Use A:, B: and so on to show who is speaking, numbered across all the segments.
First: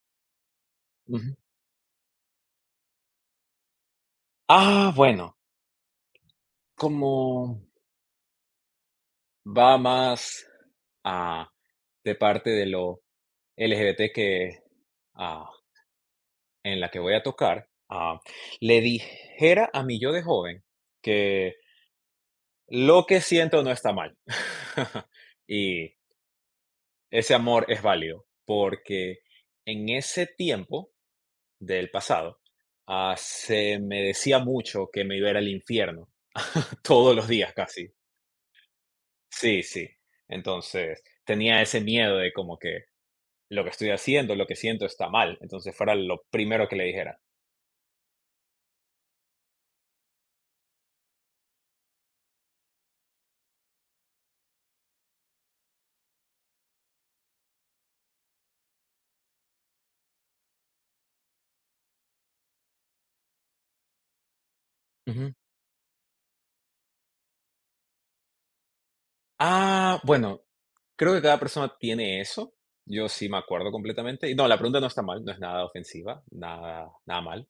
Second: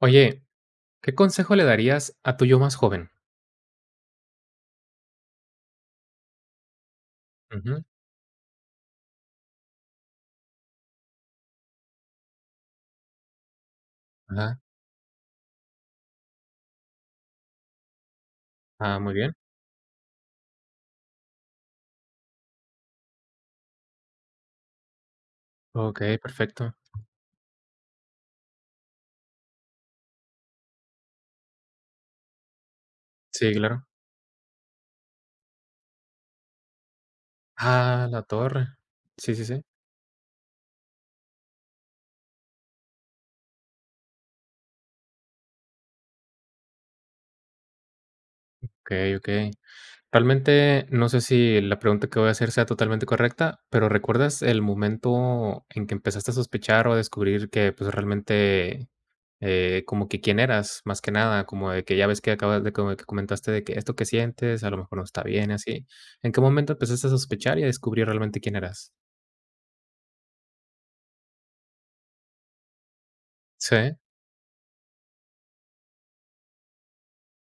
A: Oye, ¿qué
B: Ujú.
A: consejo le darías a tu yo más joven?
B: Ah, bueno, como
A: Ujú,
B: va más, ah, de parte de lo LGBT
A: ajá.
B: que, ah, en la que voy a tocar, le
A: Ah, muy bien.
B: dijera a mi yo de joven que lo que siento no está mal. Y
A: Okey, perfecto.
B: ese amor es válido, porque en ese tiempo del pasado,
A: Sí,
B: se
A: claro.
B: me decía mucho que me iba a ir al infierno todos los días casi.
A: Ah, la torre. Sí, sí, sí.
B: Sí, sí. Entonces, tenía ese miedo de como que lo que estoy haciendo, lo que siento está mal. Entonces, fuera lo primero que le dijera.
A: Okey, okey. Realmente no sé si la pregunta que voy a hacer sea totalmente correcta, pero, ¿recuerdas el momento en que empezaste a sospechar o a descubrir que, pues, realmente, como que quién eras? Más que nada, como de que ya ves que acabas de como que comentaste de que esto que sientes a lo mejor no está
B: Ujú.
A: bien, así. ¿En qué momento empezaste a sospechar y a descubrir realmente quién eras?
B: Ah, bueno, creo que cada persona tiene eso. Yo sí me acuerdo
A: Sí.
B: completamente. Y no, la pregunta no está mal, no es nada ofensiva, nada, nada mal.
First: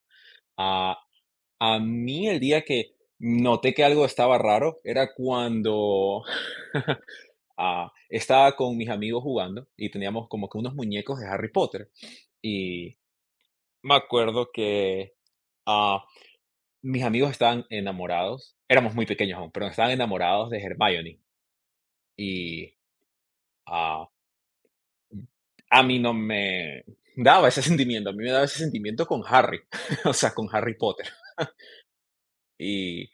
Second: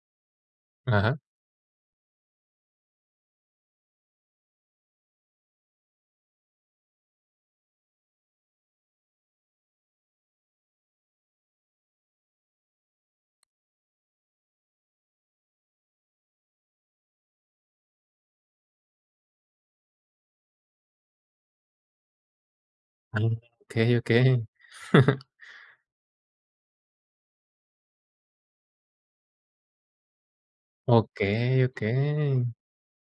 B: Ah,
A: Ajá.
B: a mí el día que noté que algo estaba raro era cuando estaba con mis amigos jugando y teníamos como que unos muñecos de Harry Potter. Y me acuerdo que Ah, mis amigos estaban enamorados, éramos muy pequeños aún, pero estaban enamorados de Hermione y,
A: Ah, okey,
B: ah,
A: okey.
B: a mí no me daba ese sentimiento, a mí me daba ese sentimiento con Harry, o sea, con Harry Potter.
A: Okey, okey,
B: Y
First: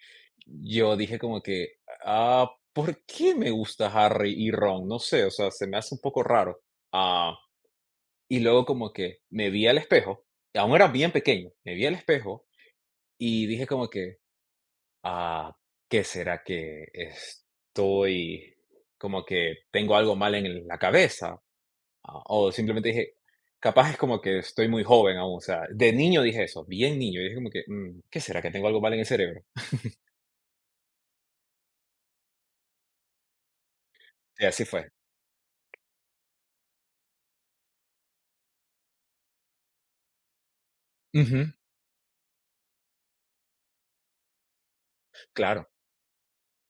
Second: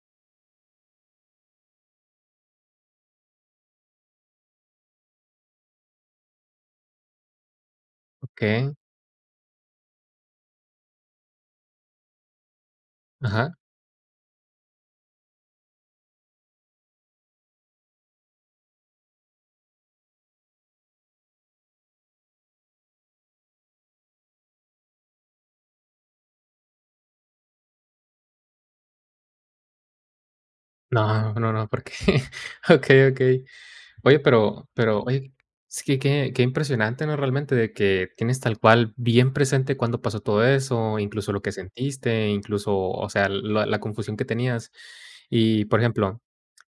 B: yo dije como que, ¿por qué me gusta Harry y Ron? No sé, o sea, se me hace un poco raro. Ah, y luego
A: okey.
B: como que me vi al espejo, aún era bien pequeño, me vi al espejo y
A: Ajá.
B: dije como que, Ah, ¿qué será que estoy como que tengo algo mal en la cabeza? Ah, o simplemente dije, capaz es como que estoy muy joven aún, o sea, de niño dije eso, bien niño, y dije como que: "Mm, ¿qué será que tengo algo mal en el cerebro?".
A: No, no, no, porque. ¿Qué? Okey, oye,
B: Y así
A: pero
B: fue.
A: pero, oye, es que qué impresionante, ¿no? Realmente de que tienes tal cual bien presente cuando pasó todo eso, incluso lo
B: Ujú,
A: que sentiste, incluso, o sea, la confusión que tenías. Y,
B: claro.
A: por ejemplo,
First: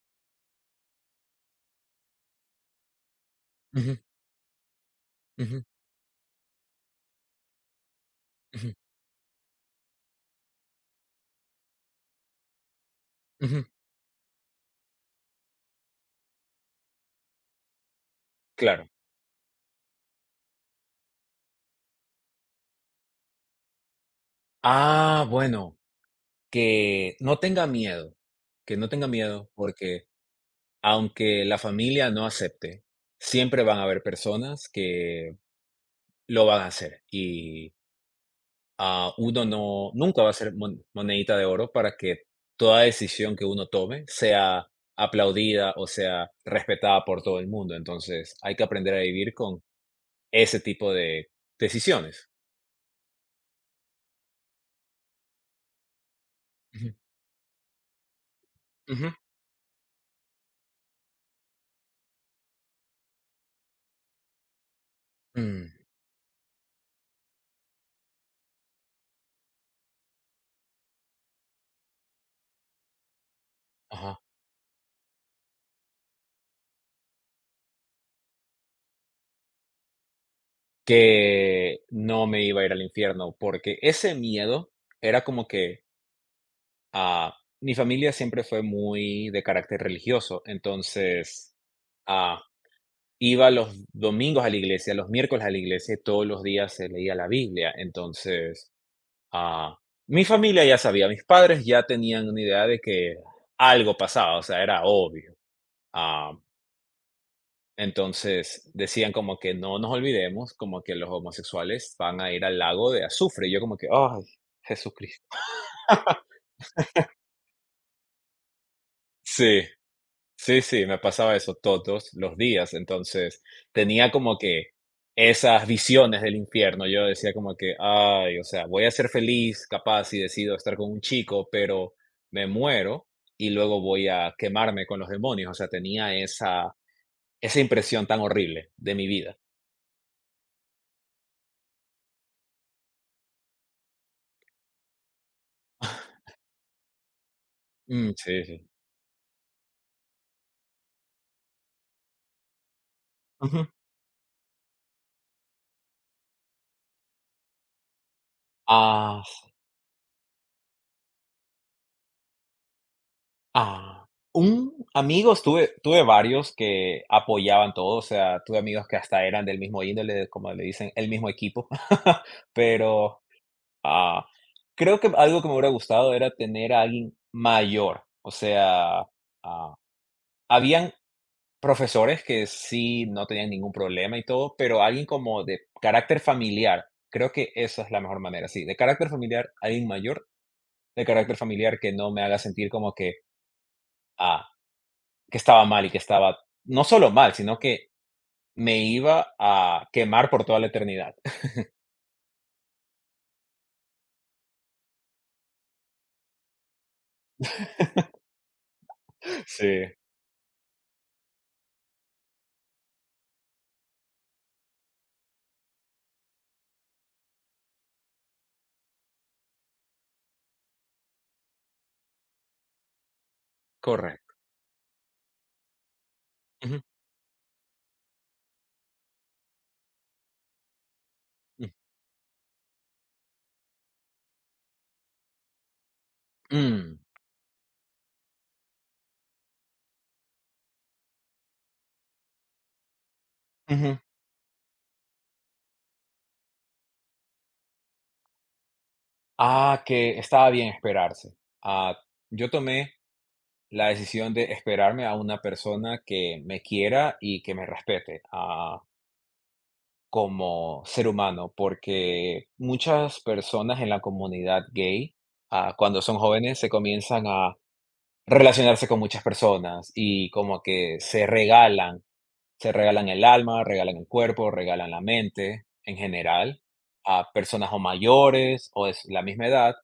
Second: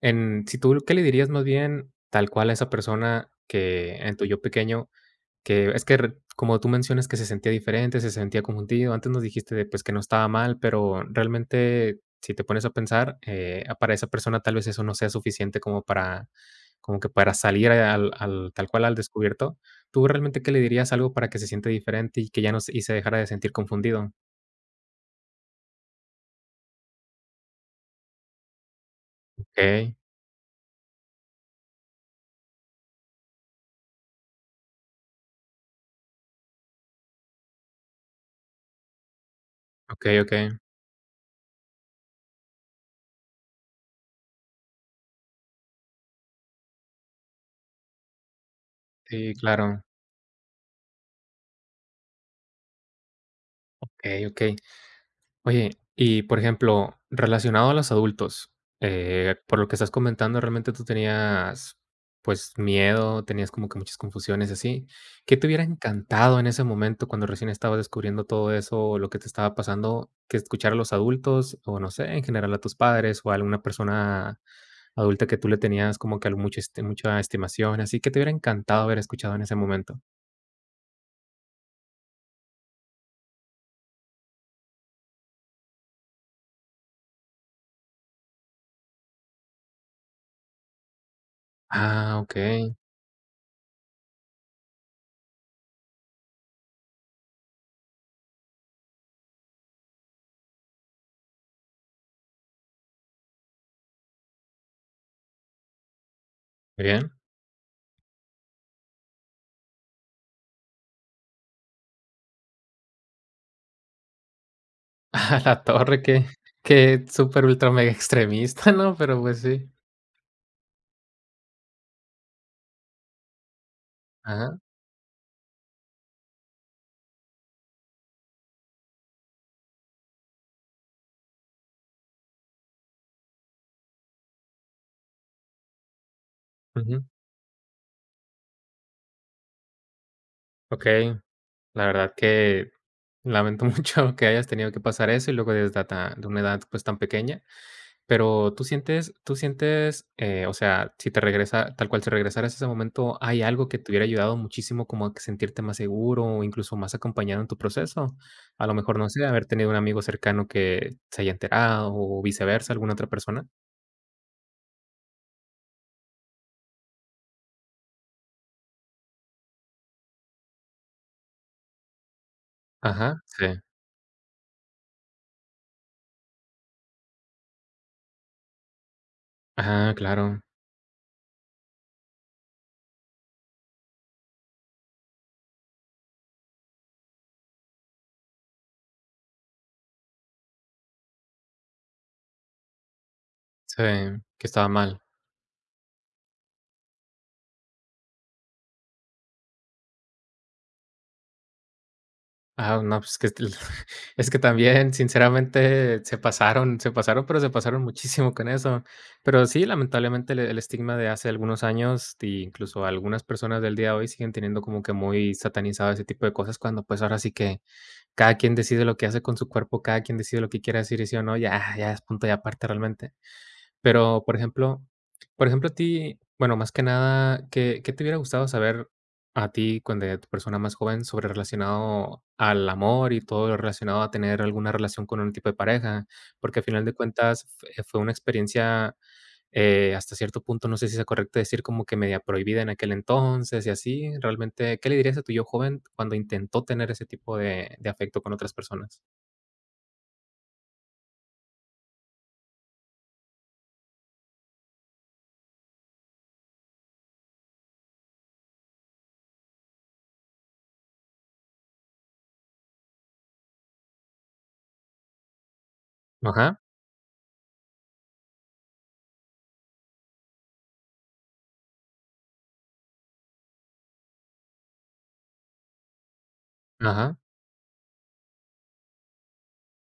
A: en si tú, ¿qué le dirías más bien tal cual a esa persona
B: Ujú,
A: que en tu yo pequeño
B: ujú,
A: que es que re como tú mencionas que se sentía diferente, se sentía
B: ujú,
A: confundido? Antes nos dijiste de, pues, que no estaba mal, pero realmente, si te pones a pensar,
B: ujú,
A: para esa persona tal vez eso no sea suficiente como para como que para salir al tal cual
B: claro.
A: al descubierto. ¿Tú realmente qué le dirías algo para que se siente diferente y que ya no se y se dejara de sentir confundido?
B: Ah, bueno, que no tenga miedo, que no tenga miedo,
A: Okey,
B: porque aunque la familia no acepte, siempre van a haber personas que lo van a hacer. Y uno no,
A: okey,
B: nunca va a
A: okey.
B: ser monedita de oro para que toda decisión que uno tome sea aplaudida o sea respetada por todo el mundo. Entonces hay que aprender a vivir
A: Sí,
B: con
A: claro.
B: ese tipo de decisiones.
A: Okey, okey. Oye, y por
B: Ujú,
A: ejemplo, relacionado a los adultos,
B: ujú,
A: por lo que estás comentando, realmente tú tenías, pues, miedo, tenías como que muchas confusiones y así. ¿Qué te hubiera
B: mm,
A: encantado en ese momento cuando recién estabas descubriendo todo eso, lo que te estaba pasando, que escuchar a los adultos, o no sé, en general a tus padres, o a alguna
B: ajá.
A: persona adulta que tú le tenías como que mucha, mucha estimación, así que te hubiera encantado haber escuchado en ese momento?
B: Que no me iba a ir al infierno, porque ese miedo era como que ah, mi familia siempre fue muy de carácter religioso, entonces
A: Ah, ok,
B: ah,
A: muy
B: iba los domingos a la iglesia, los miércoles a la iglesia, y todos los días se leía la Biblia. Entonces, ah, mi familia ya sabía, mis padres ya tenían una idea de que algo pasaba, o sea, era obvio. Ah,
A: bien.
B: entonces decían como que no nos olvidemos, como que los homosexuales van a ir al lago de azufre. Y yo como que, ay, Jesucristo.
A: A la torre, que que súper ultra mega extremista, ¿no? Pero, pues, sí.
B: Sí. Sí, sí, me pasaba eso todos los días, entonces tenía como
A: Ajá,
B: que esas visiones del infierno. Yo decía como que, ay, o sea, voy a ser feliz capaz si decido estar con un chico, pero me muero y luego voy a quemarme con los demonios. O sea, tenía esa,
A: ujú.
B: esa impresión tan horrible de mi vida.
A: Okey, la verdad que lamento mucho que hayas tenido que pasar eso y luego desde ta de una edad, pues, tan pequeña,
B: Mm, sí,
A: pero
B: sí.
A: tú sientes, o sea, si te regresa tal cual, si regresaras a ese momento, ¿hay
B: Ujú.
A: algo que te hubiera ayudado muchísimo como a que sentirte más seguro o incluso más acompañado en tu proceso? A lo mejor, no
B: Ah,
A: sé, haber tenido un amigo cercano que se haya enterado o viceversa, alguna otra persona.
B: Ah, un amigos tuve varios que apoyaban todo, o sea, tuve amigos que hasta eran del mismo índole, como le dicen, el mismo equipo.
A: Ajá,
B: Pero,
A: sí.
B: ah, creo que algo que me hubiera gustado era tener a alguien mayor, o sea, ah,
A: Ah, claro.
B: habían profesores que sí no tenían ningún problema y todo, pero alguien como de carácter familiar, creo que esa es la mejor manera, sí, de carácter familiar, alguien mayor, de carácter familiar que no me haga sentir como que,
A: Sí,
B: ah,
A: que estaba mal.
B: que estaba mal y que estaba no solo mal, sino que me iba a quemar por toda la eternidad.
A: Ah, no, pues, que el- es que también, sinceramente, se pasaron, pero se pasaron muchísimo con eso. Pero sí,
B: Sí,
A: lamentablemente, el estigma de hace algunos años, e incluso algunas personas del día de hoy siguen teniendo como que muy satanizado ese tipo de cosas, cuando, pues, ahora sí que cada quien decide lo que hace con su cuerpo, cada quien decide lo que quiere decir y sí o no, ya es punto y aparte realmente. Pero,
B: correcto.
A: por ejemplo, a ti, bueno, más
B: Ujú,
A: que nada, ¿qué te hubiera gustado saber a ti cuando de tu persona más joven sobre
B: mm,
A: relacionado al amor y todo lo relacionado a tener alguna relación con un tipo de pareja? Porque, al final de
B: mm,
A: cuentas, f fue una experiencia, hasta cierto punto, no sé si sea correcto decir como que media prohibida en aquel entonces y
B: ujú.
A: así. Realmente, ¿qué le dirías a tu yo joven cuando intentó tener ese tipo de afecto con otras personas?
B: Ah, que estaba bien esperarse. Ah, yo tomé la decisión de esperarme a una persona que me quiera y que me respete, como ser humano, porque muchas personas en la comunidad gay, cuando son jóvenes,
A: Ajá,
B: se comienzan a relacionarse con muchas personas y como que se regalan. Se regalan el alma, regalan el cuerpo, regalan la mente en general
A: ajá.
B: a personas o mayores o de la misma edad,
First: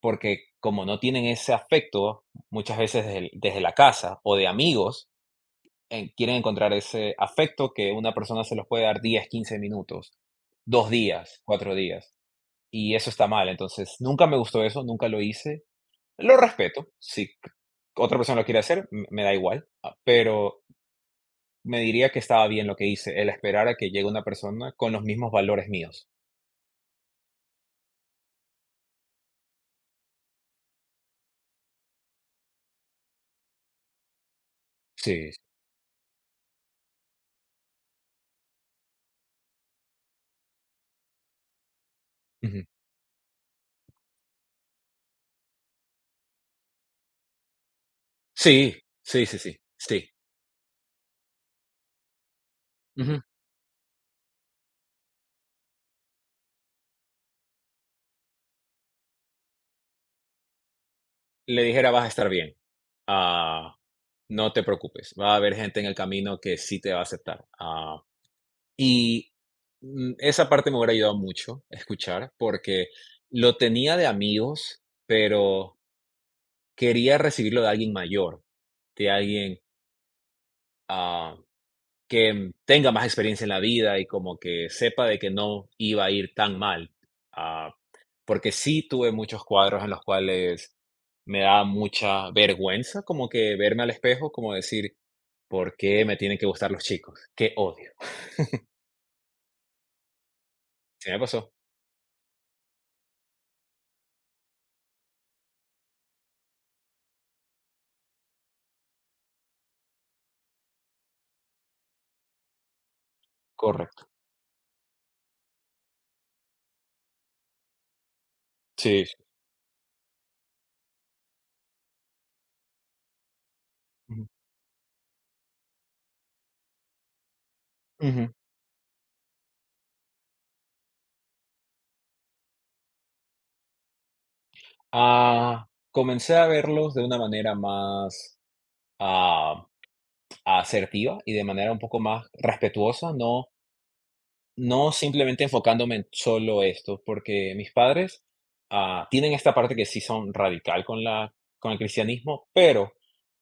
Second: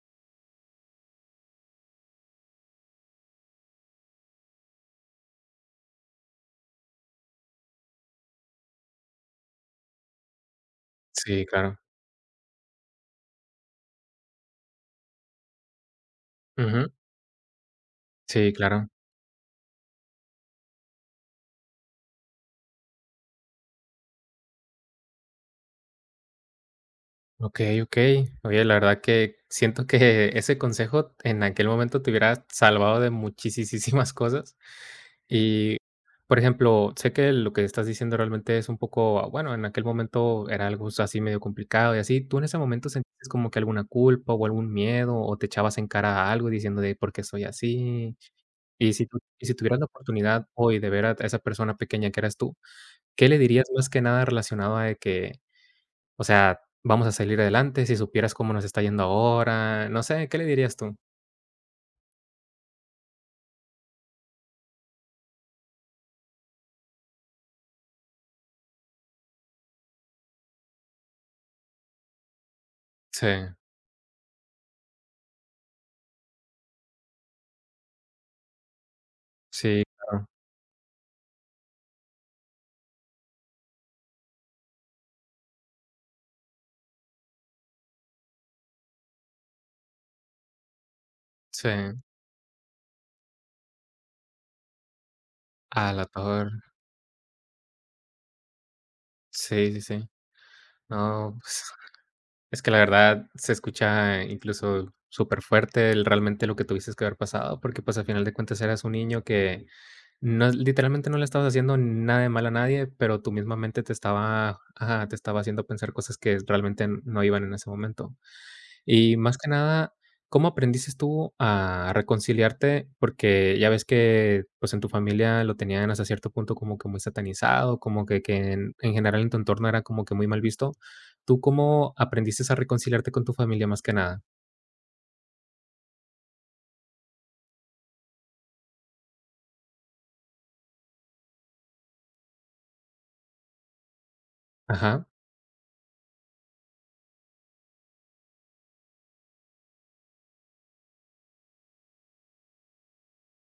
B: porque como no tienen ese afecto, muchas veces desde la casa o de amigos, quieren encontrar ese afecto que una persona se los puede dar 10, 15 minutos, 2 días,
A: Sí,
B: cuatro
A: claro.
B: días. Y eso está mal. Entonces, nunca me gustó eso, nunca lo hice. Lo respeto.
A: Ujú.
B: Si c- Otra persona lo
A: Sí,
B: quiere hacer,
A: claro.
B: me da igual. Pero me diría que estaba bien lo que hice, el esperar a que llegue una persona con los mismos valores míos.
A: Ok, ok. Oye, la verdad que siento que ese consejo en aquel momento te hubiera salvado de muchísimas cosas.
B: Sí.
A: Y, por ejemplo, sé que lo que estás diciendo realmente es un poco, ah, bueno, en aquel momento era algo así medio complicado y así. ¿Tú en ese
B: Ujú.
A: momento sentiste como que alguna culpa o algún miedo o te echabas en cara a algo diciendo de por qué soy así?
B: Sí,
A: Y si tú
B: sí, sí,
A: y si
B: sí,
A: tuvieras la
B: sí.
A: oportunidad hoy de ver a esa persona pequeña que eras tú,
B: Ujú.
A: ¿qué le dirías más que nada relacionado a de que o sea, vamos a salir adelante, si supieras cómo nos está yendo ahora, no sé, ¿qué le dirías tú?
B: Le dijera: "Vas a estar bien. Ah, no te preocupes, va a haber gente en el camino que sí te va a aceptar". Y, mm, esa parte me hubiera ayudado mucho escuchar, porque
A: Sí,
B: lo tenía de amigos, pero quería recibirlo de alguien mayor, de alguien,
A: sí, claro,
B: ah que tenga más experiencia en la vida y como que sepa de que no iba a ir tan mal. Ah, Porque sí tuve muchos cuadros en los cuales me daba
A: sí,
B: mucha vergüenza como que verme al espejo, como decir, ¿por
A: a
B: qué
A: la
B: me tienen que
A: torre,
B: gustar los chicos? Qué odio.
A: sí, sí, sí.
B: Sí me
A: No,
B: pasó.
A: pues, es que la verdad se escucha incluso superfuerte el realmente lo que tuviste que haber pasado, porque, pues, al final de cuentas eras un niño que no literalmente no le estabas haciendo nada de mal a nadie, pero tu misma mente te
B: Correcto.
A: estaba ajá, te estaba haciendo pensar cosas que realmente no iban en ese momento.
B: Sí. Sí.
A: Y más que nada, ¿cómo aprendiste tú a reconciliarte? Porque ya ves
B: Ujú.
A: que, pues, en tu familia lo tenían hasta cierto punto como que muy satanizado, como que
B: Ujú.
A: que en general en tu entorno era como que muy mal visto. ¿Tú cómo aprendiste a reconciliarte con tu familia más que nada?
B: Comencé a verlos de una manera más ah, asertiva y de manera un poco más respetuosa, no. No
A: Ajá,
B: simplemente enfocándome en solo esto, porque mis padres, tienen esta parte que sí son radical con la con el cristianismo, pero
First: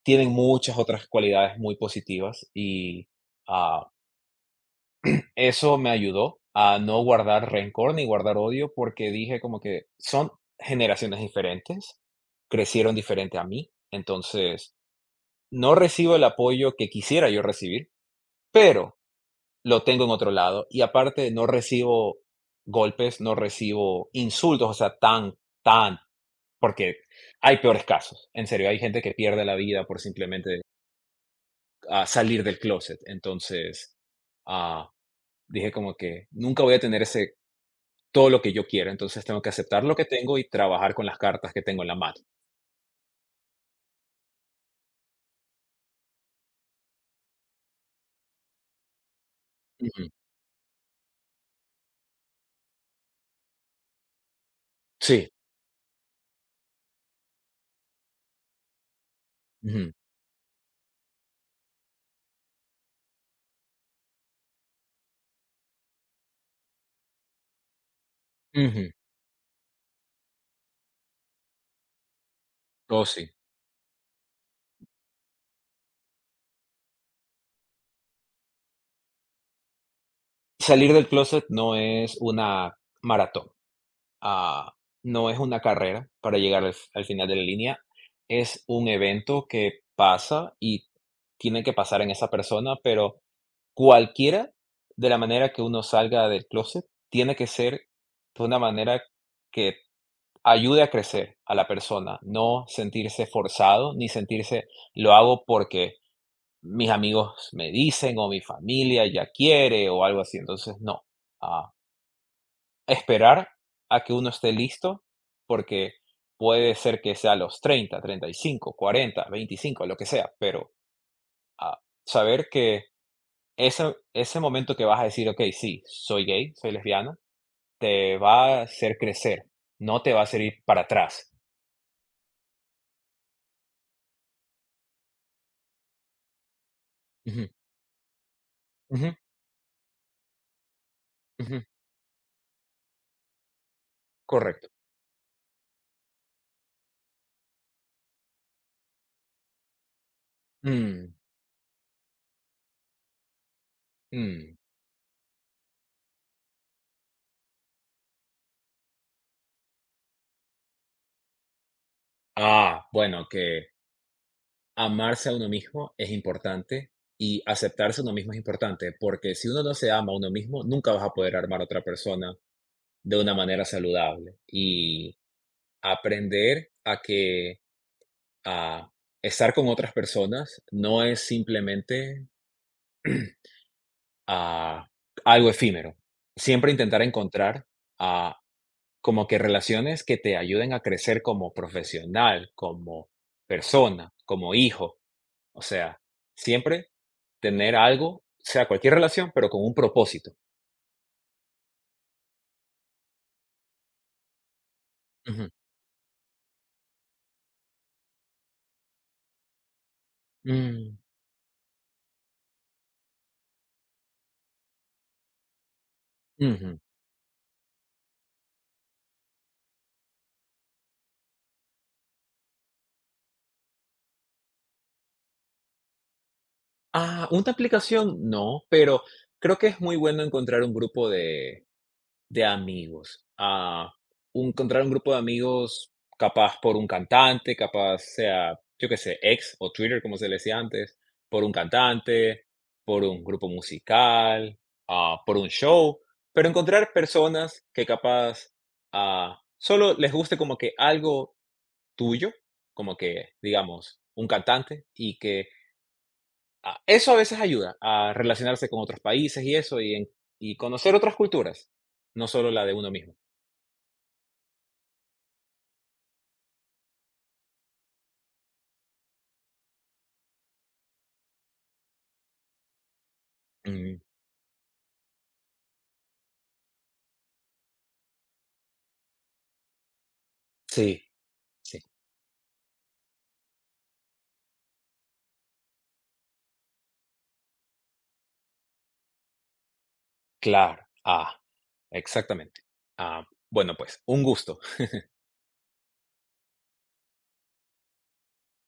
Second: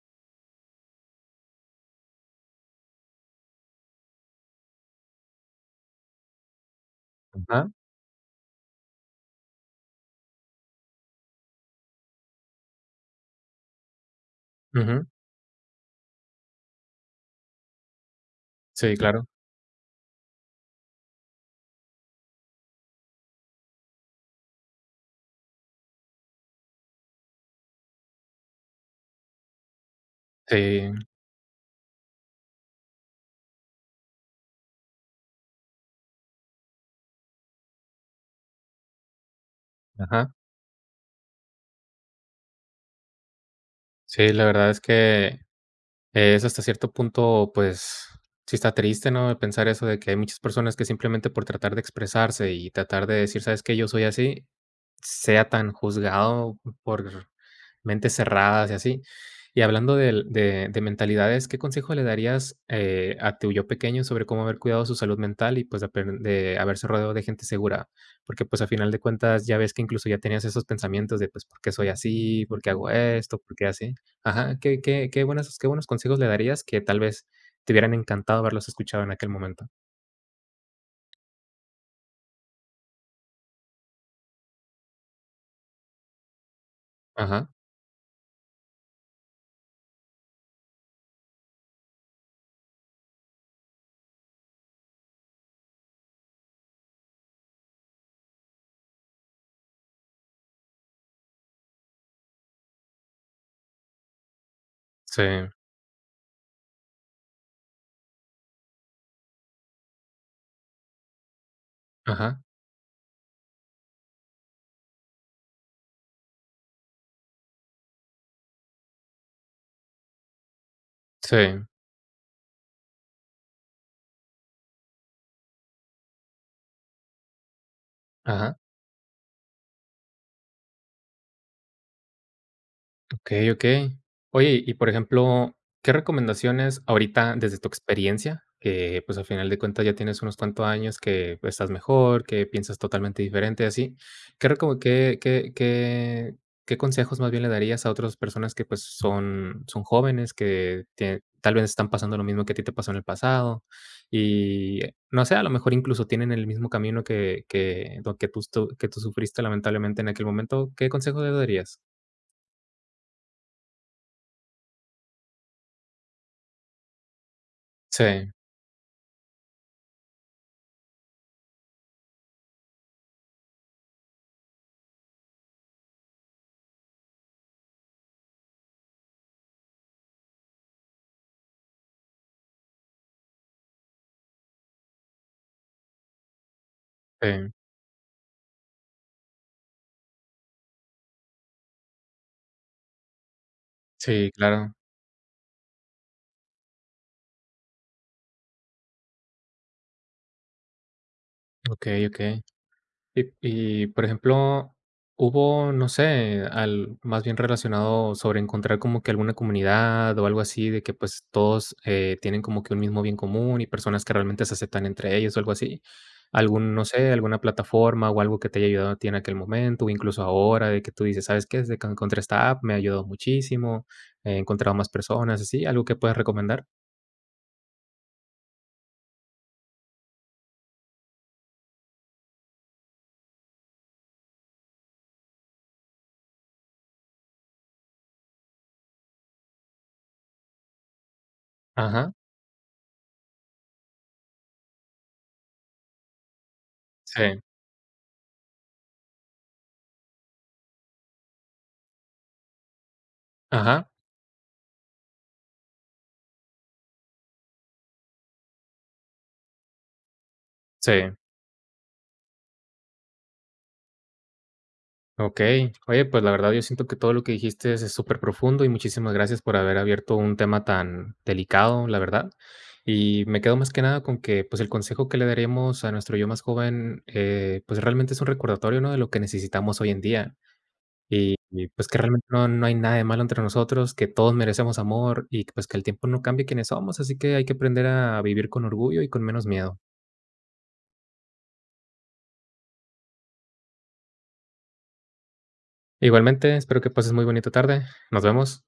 B: tienen muchas otras cualidades muy positivas y, ah, eso me ayudó a no guardar
A: ajá,
B: rencor ni guardar odio, porque dije como que son generaciones diferentes, crecieron diferente a mí, entonces
A: ujú.
B: no recibo el apoyo que quisiera yo recibir,
A: Sí,
B: pero
A: claro.
B: lo tengo en otro lado. Y aparte, no recibo golpes, no recibo insultos, o sea, tan, tan, porque hay peores casos. En serio, hay gente que pierde la vida por simplemente
A: Sí,
B: salir del closet. Entonces, ah, dije como que nunca voy a tener ese, todo lo que yo quiero. Entonces, tengo que aceptar lo que
A: ajá.
B: tengo y trabajar con las cartas que tengo en la mano.
A: Sí, la verdad es que es hasta cierto punto, pues, sí está triste, ¿no? Pensar eso de
B: Ujú.
A: que hay muchas personas que simplemente por tratar de expresarse y tratar de decir: "¿Sabes qué? Yo soy así".
B: Sí.
A: Sea tan juzgado por mentes cerradas y así. Y
B: Ujú.
A: hablando del de mentalidades, ¿qué consejo le darías, a tu yo pequeño sobre cómo haber cuidado su salud mental y, pues, apen de haberse rodeado de gente segura? Porque, pues, a
B: Ujú.
A: final de cuentas ya ves que incluso ya tenías esos pensamientos de, pues, ¿por qué soy así? ¿Por qué hago
B: Oh, sí.
A: esto? ¿Por qué así? Ajá, ¿qué qué qué buenas qué buenos consejos le darías que tal vez te hubieran encantado haberlos escuchado en aquel momento?
B: Salir del closet no es una maratón. ah, no es una carrera para llegar al final de la
A: Ajá.
B: línea, es un evento que pasa y tiene que pasar en esa persona, pero cualquiera de la manera que uno salga del closet tiene que ser de una manera que ayude a crecer a la persona, no sentirse forzado ni sentirse lo
A: Sí.
B: hago porque mis amigos me dicen o mi familia ya quiere o algo así. Entonces, no. ah,
A: Ajá.
B: Esperar a que uno esté listo, porque puede ser que sea a los 30, 35, 40, 25, lo que sea, pero,
A: Sí.
B: ah, saber que ese ese momento que vas a decir: "Okey, sí, soy gay, soy lesbiana", te
A: Ajá.
B: va a hacer crecer, no te va a hacer ir para atrás.
A: Okey, okey. Oye, y por ejemplo, ¿qué recomendaciones ahorita
B: Ujú,
A: desde tu experiencia? Que,
B: ujú,
A: pues, al final de cuentas ya tienes unos cuantos años que, pues,
B: ujú,
A: estás mejor, que piensas totalmente diferente, así. ¿Qué
B: correcto.
A: reco qué qué qué qué consejos más bien le darías a otras personas que, pues, son jóvenes, que
B: Mm,
A: tie tal vez están pasando lo mismo que a ti te pasó en el pasado?
B: mm.
A: Y no sé, a lo mejor incluso tienen el mismo camino que lo que tú estu que tú sufriste lamentablemente en aquel momento, ¿qué consejo le darías?
B: Ah, bueno, que amarse a uno mismo es importante y aceptarse a
A: Sí,
B: uno mismo es importante, porque si uno no se ama a uno mismo, nunca vas a poder armar a otra persona de una manera saludable. Y aprender a que a estar con otras personas no es simplemente a algo efímero. Siempre intentar
A: sí.
B: encontrar ah, como que relaciones que te ayuden a crecer como profesional, como persona,
A: Sí,
B: como
A: claro.
B: hijo. O sea, siempre tener algo, sea cualquier relación, pero con un propósito.
A: Okey, okey. Y y, por ejemplo,
B: Ujú.
A: hubo, no sé, al más bien relacionado sobre encontrar como que alguna comunidad o algo así de que,
B: Mm,
A: pues, todos, tienen como que un mismo bien común y personas que realmente se aceptan entre ellos o algo así. Algún,
B: ujú.
A: no sé, alguna plataforma o algo que te haya ayudado a ti en aquel momento, o incluso ahora de que tú dices: "¿Sabes qué? Desde que encontré esta app me ha ayudado muchísimo, he encontrado más personas", así, ¿algo que puedas recomendar?
B: Ah, ¿una aplicación? No, pero creo que es muy bueno encontrar un grupo de amigos. Encontrar un grupo de amigos capaz por un cantante, capaz sea, yo qué sé, ex o Twitter, como se le decía antes, por un
A: Ajá.
B: cantante, por un grupo musical, por un show, pero encontrar
A: Sí.
B: personas que capaz, solo les guste como que algo tuyo, como que,
A: Ajá.
B: digamos, un cantante, y que eso a veces ayuda a relacionarse con otros países y eso, y, y
A: Sí.
B: conocer otras culturas, no solo la de uno mismo.
A: Okey. Oye, pues, la verdad yo siento que todo lo que dijiste es súper profundo y muchísimas gracias por haber abierto un tema tan delicado, la verdad. Y me quedo más que
B: Mm,
A: nada con que, pues, el consejo que le daremos a nuestro yo más joven, pues, realmente es un recordatorio, ¿no?, de lo que necesitamos hoy en día.
B: sí,
A: Y,
B: sí,
A: pues, que realmente no hay nada de malo entre nosotros, que todos merecemos amor y, pues, que el tiempo no cambie quiénes somos, así que hay que aprender a vivir con orgullo y con menos miedo.
B: claro. Ah, exactamente. Ah, bueno, pues, un gusto.
A: Igualmente, espero que pases muy bonita tarde. Nos vemos.